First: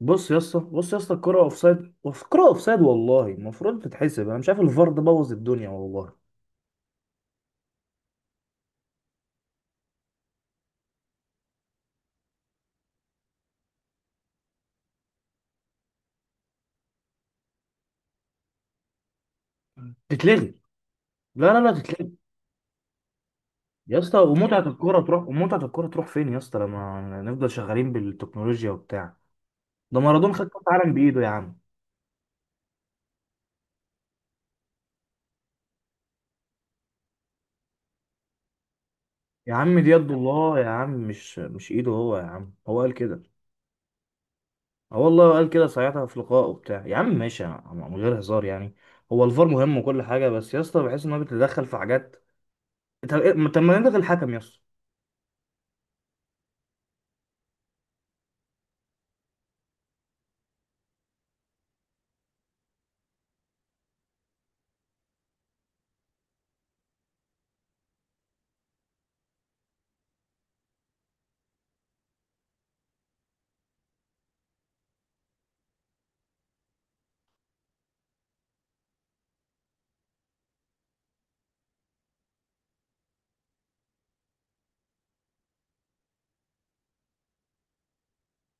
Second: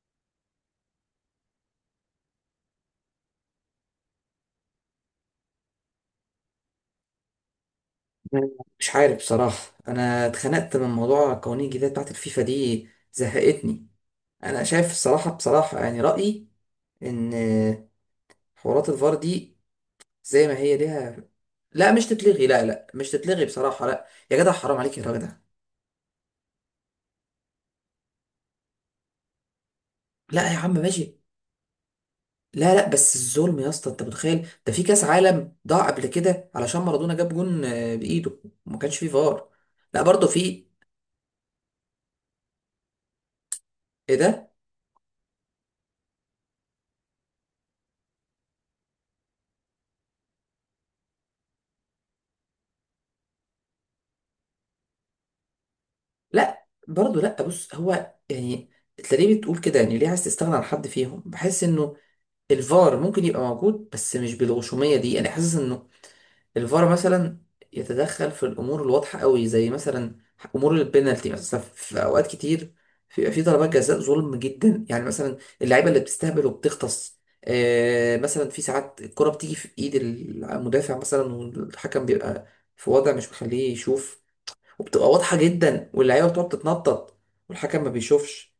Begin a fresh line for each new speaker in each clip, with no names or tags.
بص يا اسطى، الكرة اوفسايد، الكرة اوفسايد. والله المفروض تتحسب. انا مش عارف، الفار ده بوظ الدنيا والله.
مش عارف بصراحة. أنا اتخنقت من موضوع قوانين الجديدة بتاعت الفيفا دي، زهقتني. أنا شايف الصراحة بصراحة، يعني رأيي إن حوارات الفار دي زي
تتلغي،
ما هي ليها.
لا لا لا،
لا مش
تتلغي.
تتلغي، لا لا مش تتلغي بصراحة،
يا
لا
اسطى،
يا جدع،
ومتعة
حرام عليك
الكرة
يا راجل
تروح،
ده.
ومتعة الكرة تروح فين يا اسطى لما نفضل شغالين بالتكنولوجيا وبتاع؟ ده مارادونا خد
لا يا
كأس
عم
عالم
ماشي.
بإيده يا عم.
لا لا، بس الظلم يا اسطى، أنت متخيل؟ ده في كأس عالم ضاع قبل كده علشان مارادونا جاب جون بإيده، وما كانش فيه فار.
يا عم، دي
لا
يد
برضه
الله
في.
يا عم، مش إيده هو يا عم، هو قال كده.
إيه ده؟
اه والله، قال كده ساعتها في لقاء وبتاع. يا عم ماشي يا عم، من غير هزار يعني. هو الفار مهم وكل حاجة، بس يا اسطى بحس إن هو بيتدخل في حاجات. طب ما نلغي الحكم يا اسطى؟
لا برضه، لا بص، هو يعني تلاقيه بتقول كده، يعني ليه عايز تستغنى عن حد فيهم؟ بحس انه الفار ممكن يبقى موجود، بس مش بالغشوميه دي، انا حاسس انه الفار مثلا يتدخل في الامور الواضحه قوي، زي مثلا امور البينالتي، مثلا في اوقات كتير بيبقى في ضربات جزاء ظلم جدا، يعني مثلا اللعيبه اللي بتستهبل وبتغطس. مثلا في ساعات الكره بتيجي في ايد المدافع، مثلا والحكم بيبقى في وضع مش مخليه يشوف، وبتبقى واضحه جدا واللعيبه بتقعد تتنطط والحكم ما بيشوفش،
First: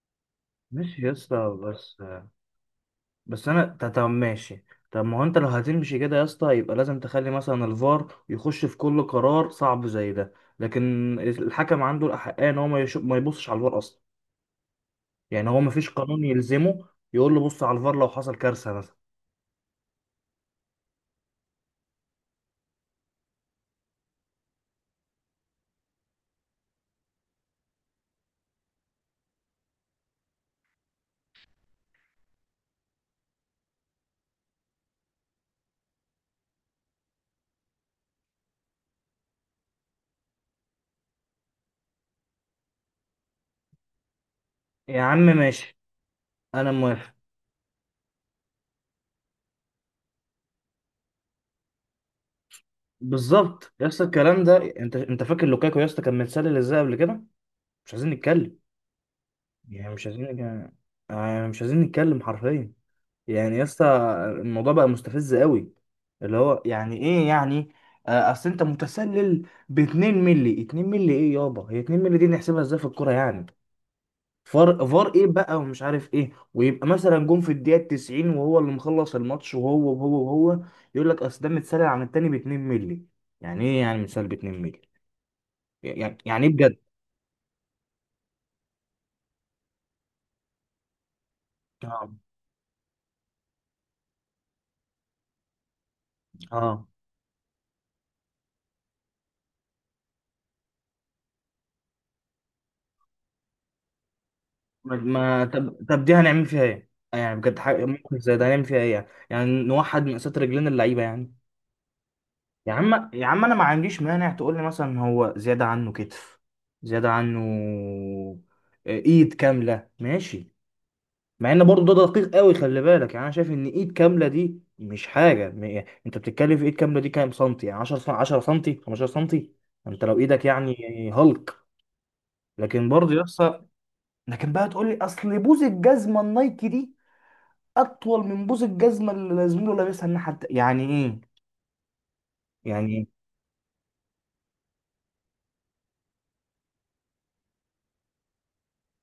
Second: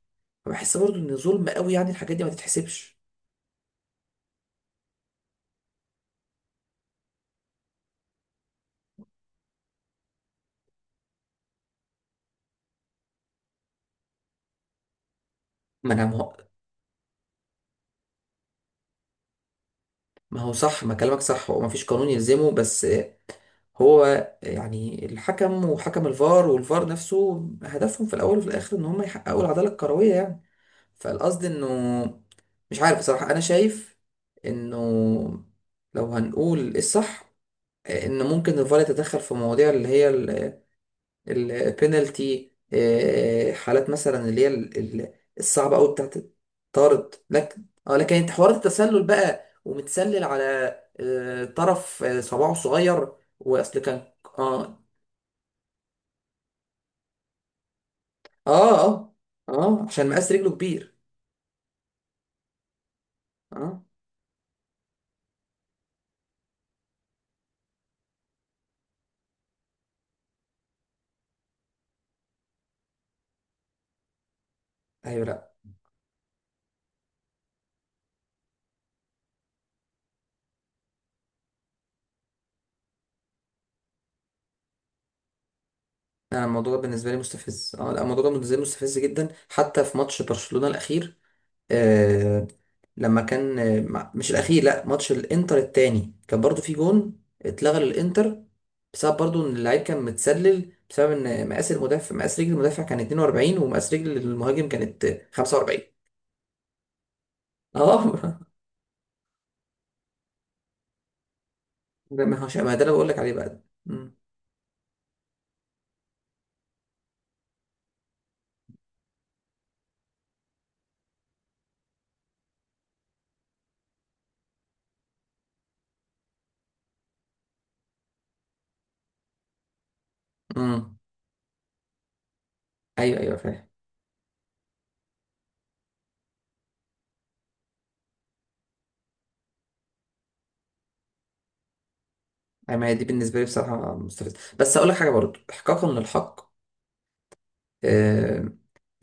فبحس برضو
ماشي يا
ان ظلم
اسطى.
قوي، يعني
بس
الحاجات دي ما تتحسبش.
بس انا طب ماشي. طب ما هو انت لو هتمشي كده يا اسطى، يبقى لازم تخلي مثلا الفار يخش في كل قرار صعب زي ده. لكن الحكم عنده الاحقيه ان هو ما يشوف، ما يبصش على الفار اصلا. يعني هو ما فيش
ما انا
قانون
مه...
يلزمه يقول له بص على الفار لو حصل كارثه مثلا.
ما هو صح، ما كلامك صح، هو ما فيش قانون يلزمه، بس هو يعني الحكم وحكم الفار والفار نفسه هدفهم في الاول وفي الاخر ان هم يحققوا العداله الكرويه يعني، فالقصد انه مش عارف بصراحه، انا شايف انه لو هنقول الصح، ان ممكن الفار يتدخل في مواضيع اللي هي البينالتي، حالات مثلا اللي هي
يا عم ماشي،
الصعبه قوي بتاعت
انا موافق.
طارد. لكن انت حوارات التسلل بقى، ومتسلل على طرف، صباعه صغير.
بالظبط
واصل
يا
كان.
اسطى الكلام ده.
اه،
انت فاكر لوكاكو يا اسطى كان متسلل ازاي قبل كده؟ مش عايزين نتكلم.
اه، اه، اه،
يعني مش
عشان مقاس
عايزين
رجله كبير.
يعني مش عايزين نتكلم حرفيا. يعني يا
اه،
اسطى، الموضوع بقى مستفز قوي. اللي هو يعني ايه يعني؟ اصل انت متسلل ب 2 مللي. 2 مللي ايه يابا؟ هي 2 مللي دي نحسبها ازاي في الكوره يعني؟ فار فار
ايوه،
ايه
لا.
بقى، ومش عارف ايه، ويبقى مثلا جون في الدقيقه 90 وهو اللي مخلص الماتش، وهو وهو وهو يقول لك اصل ده متسلل عن التاني ب 2 مللي. يعني ايه يعني متسلل ب 2 مللي؟ يعني
انا
يعني ايه
الموضوع
بجد؟
ده بالنسبه لي مستفز، لا، الموضوع ده بالنسبه لي مستفز جدا، حتى في ماتش برشلونه الاخير.
اه
آه، لما كان مش الاخير، لا ماتش الانتر التاني، كان برضو في
اه
جون اتلغى للانتر، بسبب برضو ان اللعيب كان متسلل، بسبب ان مقاس المدافع، مقاس رجل المدافع كان 42، ومقاس رجل المهاجم كانت
طب
45.
طب دي هنعمل فيها ايه؟ يعني بجد حاجة ممكن زي ده
اه
هنعمل فيها ايه يعني؟ يعني نوحد مقاسات رجلين اللعيبة يعني؟
ده ما هوش،
يا
ما ده اللي بقول
عم
لك
يا
عليه
عم، انا
بقى.
ما عنديش
مم.
مانع تقول لي مثلا هو زيادة عنه كتف، زيادة عنه ايد كاملة، ماشي. مع ان برضه ده دقيق قوي خلي بالك. يعني انا شايف ان ايد كاملة دي مش حاجة يعني انت بتتكلم في ايد كاملة دي كام سنتي؟ يعني 10 10 سنتي، 15 سنتي. انت لو ايدك
مم.
يعني هالك. لكن برضه
ايوه، ايوه،
يحصل،
فاهم.
لكن بقى تقول لي اصل بوز الجزمة النايكي دي اطول من بوس الجزمه اللي زميله لابسها الناحيه يعني ايه؟
أيوة، ما
يعني
هي دي
ايه؟
بالنسبه لي بصراحه مستفزه، بس اقول لك حاجه برضو احقاقا للحق. آه.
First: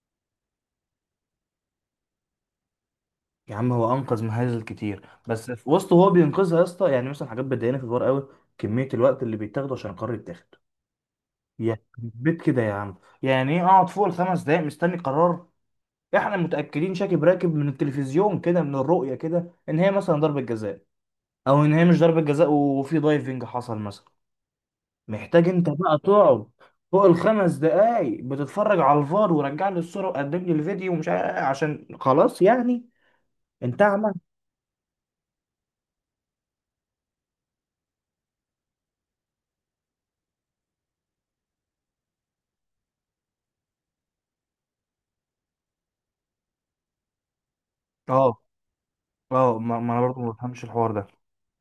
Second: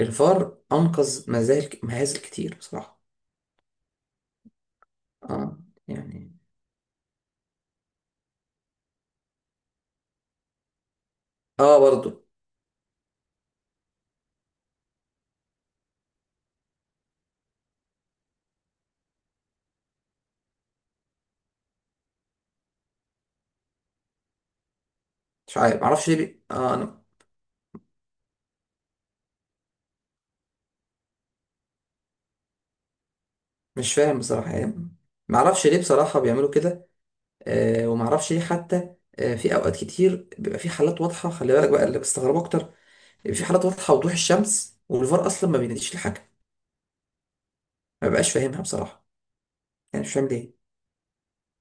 الفار انقذ مهازل كتير بصراحه.
يا عم، هو انقذ مهازل كتير، بس
اه.
في وسط هو
يعني،
بينقذها يا اسطى، يعني مثلا حاجات بتضايقني في الحوار قوي. كميه الوقت اللي بيتاخده عشان القرار يتاخد يا
اه برضو.
بيت كده يا عم. يعني ايه اقعد فوق الخمس دقايق مستني قرار؟ احنا متاكدين شاكب راكب من التلفزيون كده، من الرؤيه كده، ان هي مثلا ضربه جزاء، او ان هي مش ضربه جزاء وفي دايفنج حصل مثلا. محتاج
مش
انت
عارف،
بقى
معرفش ليه بي...
تقعد
آه انا
فوق الخمس دقايق بتتفرج على الفار، ورجع لي الصورة، وقدم لي الفيديو، ومش عارف إيه، عشان خلاص يعني. انت
مش
عمل.
فاهم بصراحة يعني، معرفش ليه بصراحة بيعملوا كده. ومعرفش ليه، حتى في اوقات كتير بيبقى في حالات واضحة، خلي بالك بقى، اللي بستغربه اكتر بيبقى في حالات واضحة وضوح الشمس، والفار اصلا ما بيناديش لحاجة، ما بقاش
اه
فاهمها بصراحة،
اه ما انا
يعني مش
برضه
فاهم
ما
ليه.
بفهمش الحوار ده.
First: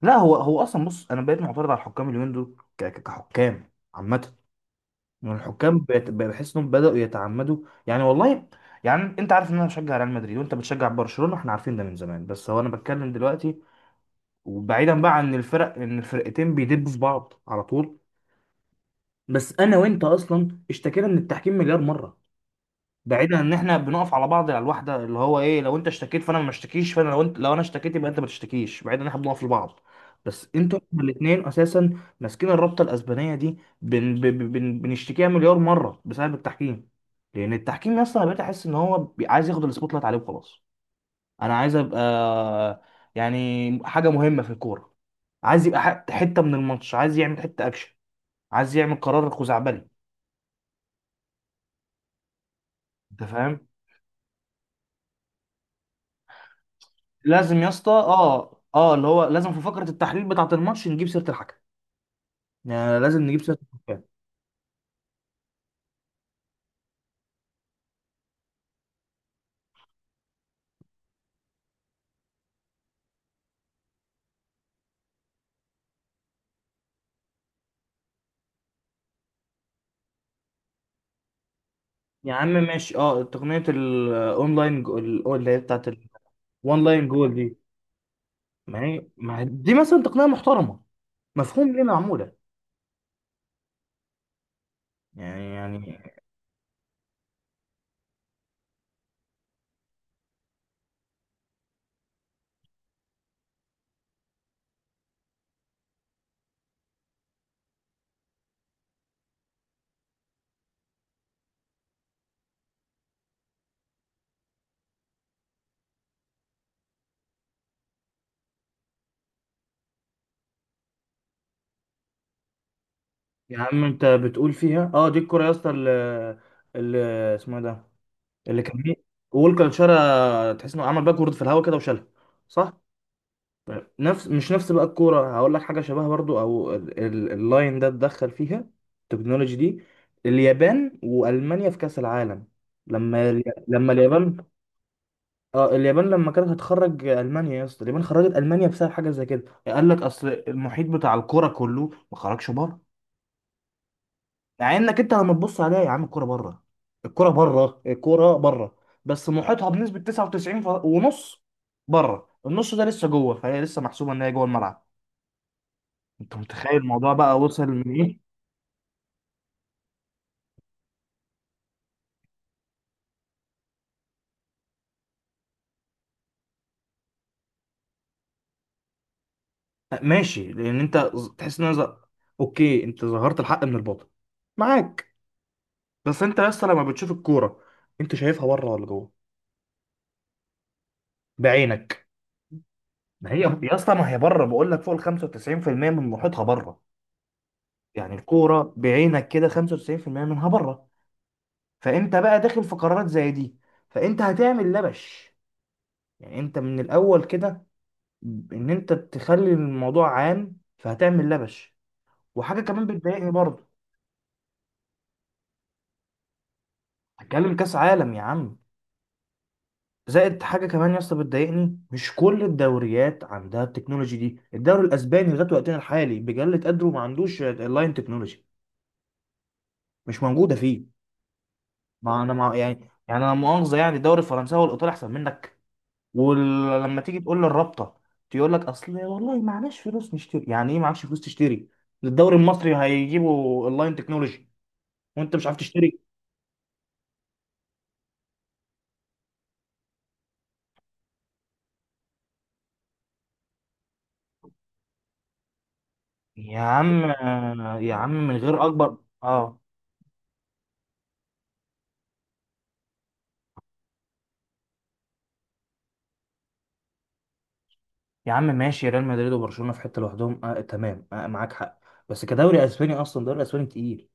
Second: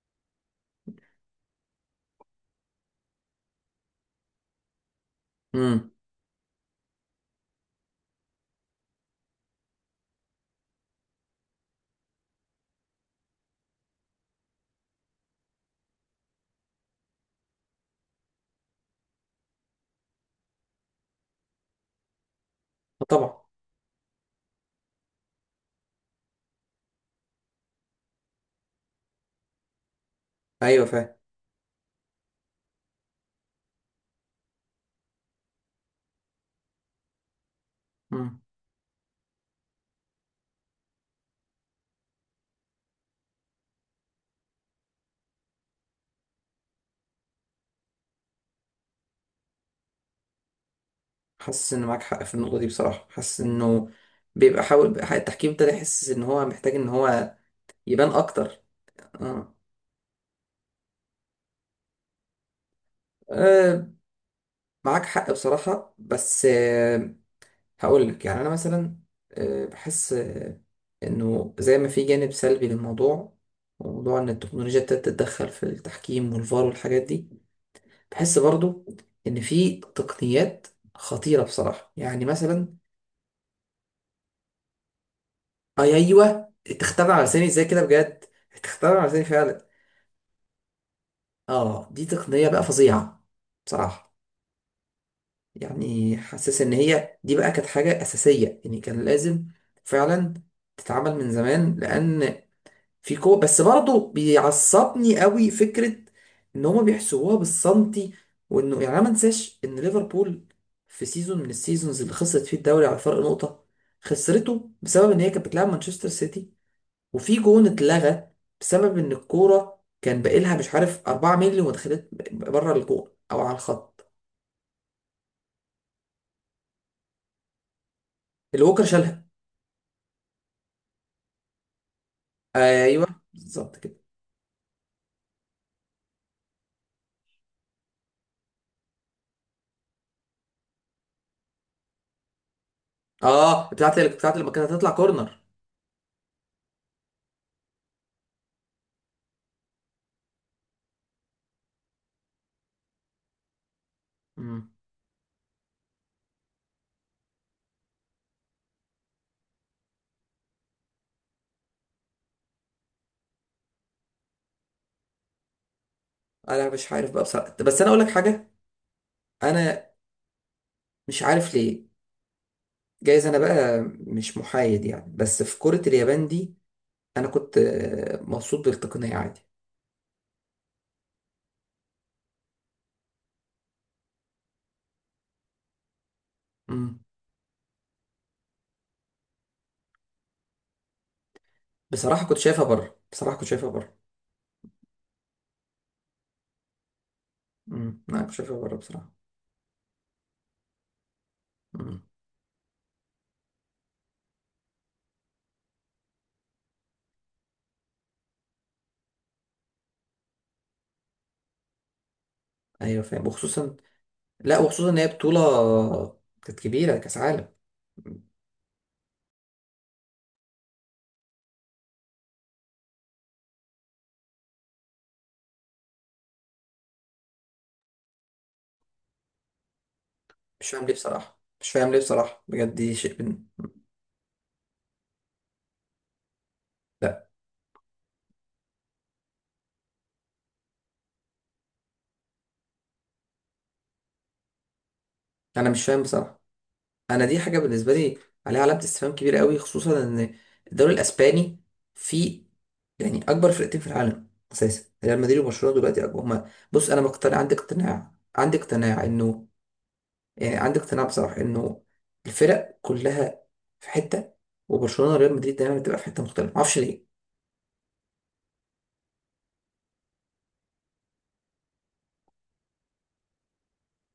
لا، هو اصلا، بص انا بقيت معترض على الحكام اليومين دول كحكام عامة. يعني الحكام
امم.
بقى بحس انهم بدأوا يتعمدوا يعني والله. يعني انت عارف ان انا بشجع ريال مدريد وانت بتشجع برشلونة، احنا عارفين ده من زمان. بس هو انا بتكلم دلوقتي وبعيدا بقى عن الفرق ان الفرقتين بيدبوا في بعض على طول. بس انا وانت اصلا اشتكينا من التحكيم مليار مره، بعيدا
طبعا.
عن ان احنا بنقف على بعض على الواحده اللي هو ايه، لو انت اشتكيت فانا ما اشتكيش، فانا لو انت، لو انا اشتكيت يبقى انت ما تشتكيش، بعيدا ان احنا بنقف لبعض. بس انتوا
ايوه فاهم.
الاثنين اساسا ماسكين الرابطه الاسبانيه دي، بن بن بن بنشتكيها مليار مره بسبب التحكيم. لان التحكيم اصلا بقيت
امم.
احس ان هو عايز ياخد السبوت لايت عليه وخلاص. انا عايز ابقى، يعني حاجه مهمه في الكوره، عايز يبقى حته من الماتش، عايز يعمل حته اكشن، عايز يعمل قرار خزعبلي.
حاسس ان معاك حق في النقطة دي بصراحة،
انت
حاسس
فاهم؟
انه بيبقى حاول بقى التحكيم ابتدى يحس ان هو محتاج ان هو
لازم يا اسطى،
يبان اكتر.
اللي هو لازم
آه.
في فقره التحليل بتاعه الماتش نجيب سيره الحكم. يعني لازم نجيب سيره
آه،
الحكام.
معاك حق بصراحة، بس هقول لك يعني انا مثلا بحس انه زي ما في جانب سلبي للموضوع، وموضوع ان التكنولوجيا ابتدت تتدخل في التحكيم والفار والحاجات دي، بحس برضو ان في تقنيات خطيره بصراحه، يعني
يا عم
مثلا.
ماشي، اه تقنيه الاونلاين اللي هي بتاعه
اي، ايوه.
الوان لاين
تختبر على
جول
لساني
دي.
ازاي كده بجد؟
ما
تختبر
هي
على لساني
ما هي
فعلا.
دي مثلا تقنيه محترمه، مفهوم ليه
اه، دي
معموله.
تقنيه بقى فظيعه بصراحه،
يعني،
يعني حاسس ان هي دي بقى كانت حاجه اساسيه يعني، كان لازم فعلا تتعمل من زمان، لان في كو بس برضه بيعصبني قوي فكرة ان هما بيحسبوها بالسنتي، وانه يعني انا ما انساش ان ليفربول في سيزون من السيزونز اللي خسرت فيه الدوري على فرق نقطة، خسرته بسبب ان هي كانت بتلعب مانشستر سيتي، وفي جون اتلغى بسبب ان الكورة كان باقيلها، مش عارف، 4 مللي، وما دخلت بره الجون او على
يا عم انت
الخط.
بتقول فيها اه، دي الكره يا اسطى اللي اسمه إيه ده، اللي
اللي ووكر
كان،
شالها.
وولكر شالها، تحس انه عمل باكورد في الهواء كده وشالها، صح؟
ايوه بالظبط كده.
نفس مش نفس بقى الكورة، هقول لك حاجة شبهها برضو، او اللاين ده اتدخل فيها، التكنولوجي دي، اليابان وألمانيا في كأس العالم. لما
اه،
لما
بتاعت
اليابان،
بتاعت لما كانت هتطلع كورنر.
اه اليابان لما كانت هتخرج ألمانيا يا اسطى، اليابان خرجت ألمانيا بسبب حاجة زي كده، قال لك اصل المحيط بتاع الكورة كله ما خرجش بره.
مم.
مع انك انت لما تبص عليها يا عم، الكورة بره، الكورة بره، الكورة بره، بس محيطها بنسبة 99 ونص بره، النص ده لسه جوه، فهي لسه محسوبة ان هي جوه الملعب. انت
انا
متخيل
مش عارف
الموضوع
بقى
بقى
بصراحة،
وصل
بس انا
من
اقول لك
ايه؟
حاجة، انا مش عارف ليه، جايز انا بقى مش محايد يعني، بس في كرة اليابان دي انا كنت مبسوط بالتقنية عادي.
ماشي، لان انت تحس ان أنا اوكي، انت ظهرت الحق من الباطل، معاك. بس انت يا اسطى لما
مم.
بتشوف الكوره، انت شايفها بره ولا جوه بعينك؟
بصراحة كنت شايفها بره،
ما
بصراحة
هي
كنت شايفها
يا اسطى،
بره.
ما هي بره، بقول لك فوق ال 95% من محيطها بره.
مم.
يعني
انا كنت شايفها
الكوره
بره بصراحة.
بعينك كده 95% منها بره،
مم.
فانت بقى داخل في قرارات زي دي، فانت هتعمل لبش. يعني انت من الاول كده ان انت تخلي الموضوع عام فهتعمل لبش. وحاجه كمان
ايوه فاهم،
بتضايقني برضه،
وخصوصا، لا وخصوصا ان هي بطولة كانت كبيرة، كاس عالم.
هتكلم كاس عالم يا
مم.
عم. زائد حاجه كمان يا اسطى بتضايقني، مش كل الدوريات عندها التكنولوجي دي، الدوري الاسباني لغايه وقتنا الحالي بجلة قدره ما عندوش اللاين تكنولوجي، مش موجوده
مش
فيه.
فاهم ليه بصراحة، مش فاهم ليه
ما انا
بصراحة
مع
بجد،
يعني،
دي شيء
يعني انا
من...
مؤاخذه يعني، الدوري الفرنساوي والايطالي احسن منك. ولما تيجي
لا
تقول للرابطه تقول لك اصل والله معناش فلوس نشتري. يعني ايه معكش فلوس تشتري؟ الدوري المصري هيجيبوا اللاين تكنولوجي وانت مش عارف
انا مش
تشتري؟
فاهم بصراحة، انا دي حاجه بالنسبه لي عليها علامه استفهام كبيره قوي، خصوصا ان الدوري الاسباني فيه يعني اكبر فرقتين في العالم اساسا، ريال مدريد وبرشلونه دلوقتي، أكبر هما،
يا
بص انا
عم،
مقتنع، عندي
يا عم،
اقتناع،
من
عندي
غير اكبر.
اقتناع انه
اه.
يعني عندي اقتناع بصراحه انه الفرق كلها في حته، وبرشلونه وريال مدريد دايما بتبقى في حته مختلفه، معرفش ليه.
يا عم ماشي، ريال مدريد وبرشلونه في حته لوحدهم، آه تمام، آه معاك حق. بس كدوري اسباني اصلا الدوري الاسباني تقيل،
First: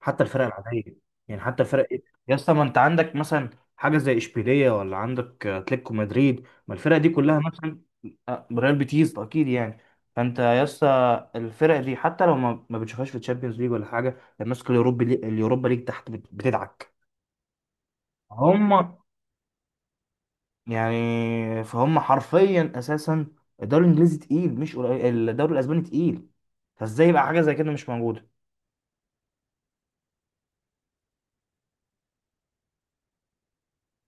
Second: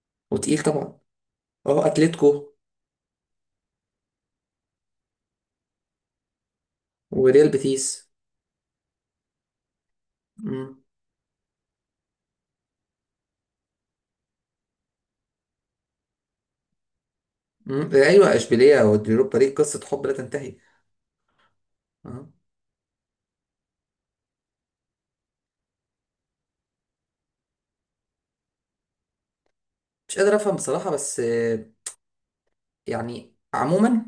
حتى الفرق
وتقيل
العاديه.
طبعا.
يعني حتى
اه،
الفرق إيه؟ يا اسطى،
اتلتيكو.
ما انت عندك مثلا حاجه زي اشبيليه، ولا عندك اتلتيكو مدريد، ما الفرق دي كلها
وريال
مثلا.
بيتيس.
آه ريال بيتيس اكيد يعني. فانت يا
مم.
اسطى الفرق دي حتى لو ما بتشوفهاش في الشامبيونز ليج ولا حاجه، الناس الأوروبي اليوروبا ليج تحت بتدعك.
مم. ايوه،
هم،
اشبيليه واليوروبا ليج قصه حب لا تنتهي.
يعني فهم
آه.
حرفيا اساسا. الدوري الانجليزي تقيل مش قليل، الدوري الاسباني تقيل، فازاي يبقى حاجه زي كده مش موجوده؟
مش قادر افهم بصراحه، بس يعني عموما،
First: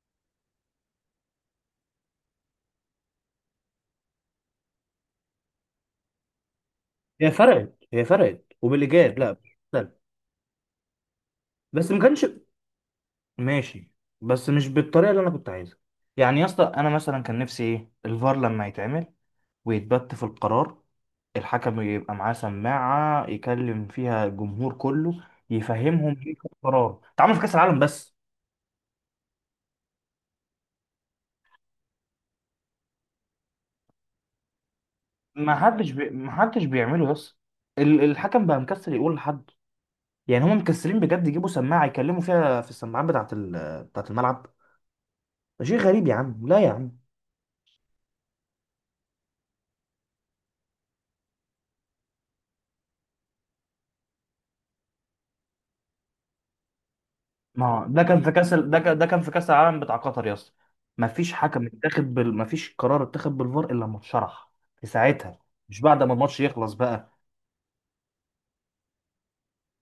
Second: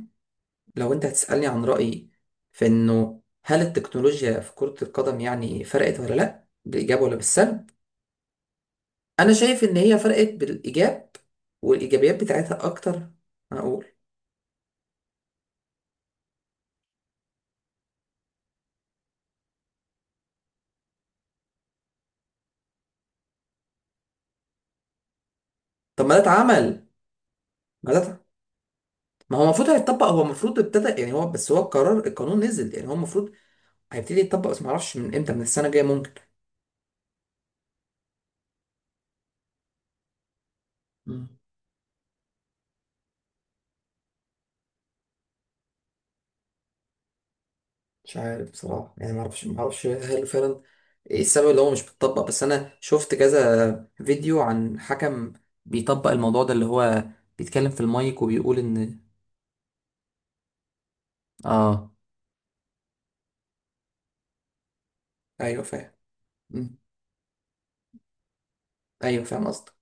لو انت هتسألني عن رأيي في انه هل التكنولوجيا في كرة القدم يعني فرقت ولا لا، بالإيجاب ولا
هي
بالسلب؟
فرقت، هي فرقت وبالإيجاب،
انا
لا.
شايف ان
لا.
هي فرقت بالإيجاب،
بس ما
والإيجابيات
كانش،
بتاعتها اكتر. انا اقول.
ماشي، بس مش بالطريقه اللي انا كنت عايزها. يعني يا اسطى انا مثلا كان نفسي ايه، الفار لما يتعمل ويتبت في القرار، الحكم يبقى معاه سماعه يكلم فيها الجمهور كله،
طب ما
يفهمهم
ده
ايه
اتعمل،
القرار. اتعمل في كاس العالم
ما ده
بس.
اتع- ما هو المفروض هيتطبق، هو المفروض ابتدى يعني، هو بس هو القرار، القانون نزل يعني، هو المفروض هيبتدي يتطبق، بس ما اعرفش من امتى، من السنة الجاية ممكن.
ما حدش بيعمله يس. الحكم بقى مكسل يقول لحد. يعني هم مكسلين بجد يجيبوا سماعه يكلموا فيها في السماعات بتاعه بتاعه الملعب. ده شيء غريب يا عم، لا يا عم.
مش عارف بصراحة يعني، معرفش معرفش هل فعلا ايه السبب اللي هو مش بيطبق؟ بس انا شفت كذا فيديو عن حكم بيطبق الموضوع ده، اللي هو
ما
بيتكلم في
هو
المايك وبيقول
ده كان
ان...
ده كان في كاس العالم بتاع قطر، يس. ما فيش حكم
اه.
اتاخد بال... ما فيش قرار اتاخد بالفار الا لما اتشرح في ساعتها.
ايوه
مش
فاهم.
بعد ما الماتش يخلص
مم.
بقى.
ايوه فاهم قصدك.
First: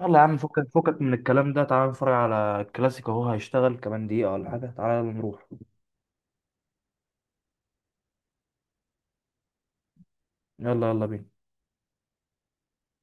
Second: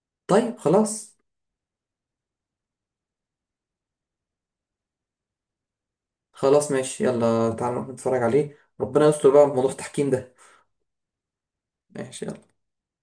يلا يا عم،
طيب
فكك فكك من
خلاص.
الكلام ده، تعالى نتفرج على الكلاسيكو، اهو هيشتغل كمان دقيقه ولا حاجه، تعالى يلا نروح.
خلاص ماشي، يلا تعالى نروح نتفرج عليه، ربنا يستر بقى في موضوع التحكيم ده.
يلا يلا بينا.
ماشي، يلا.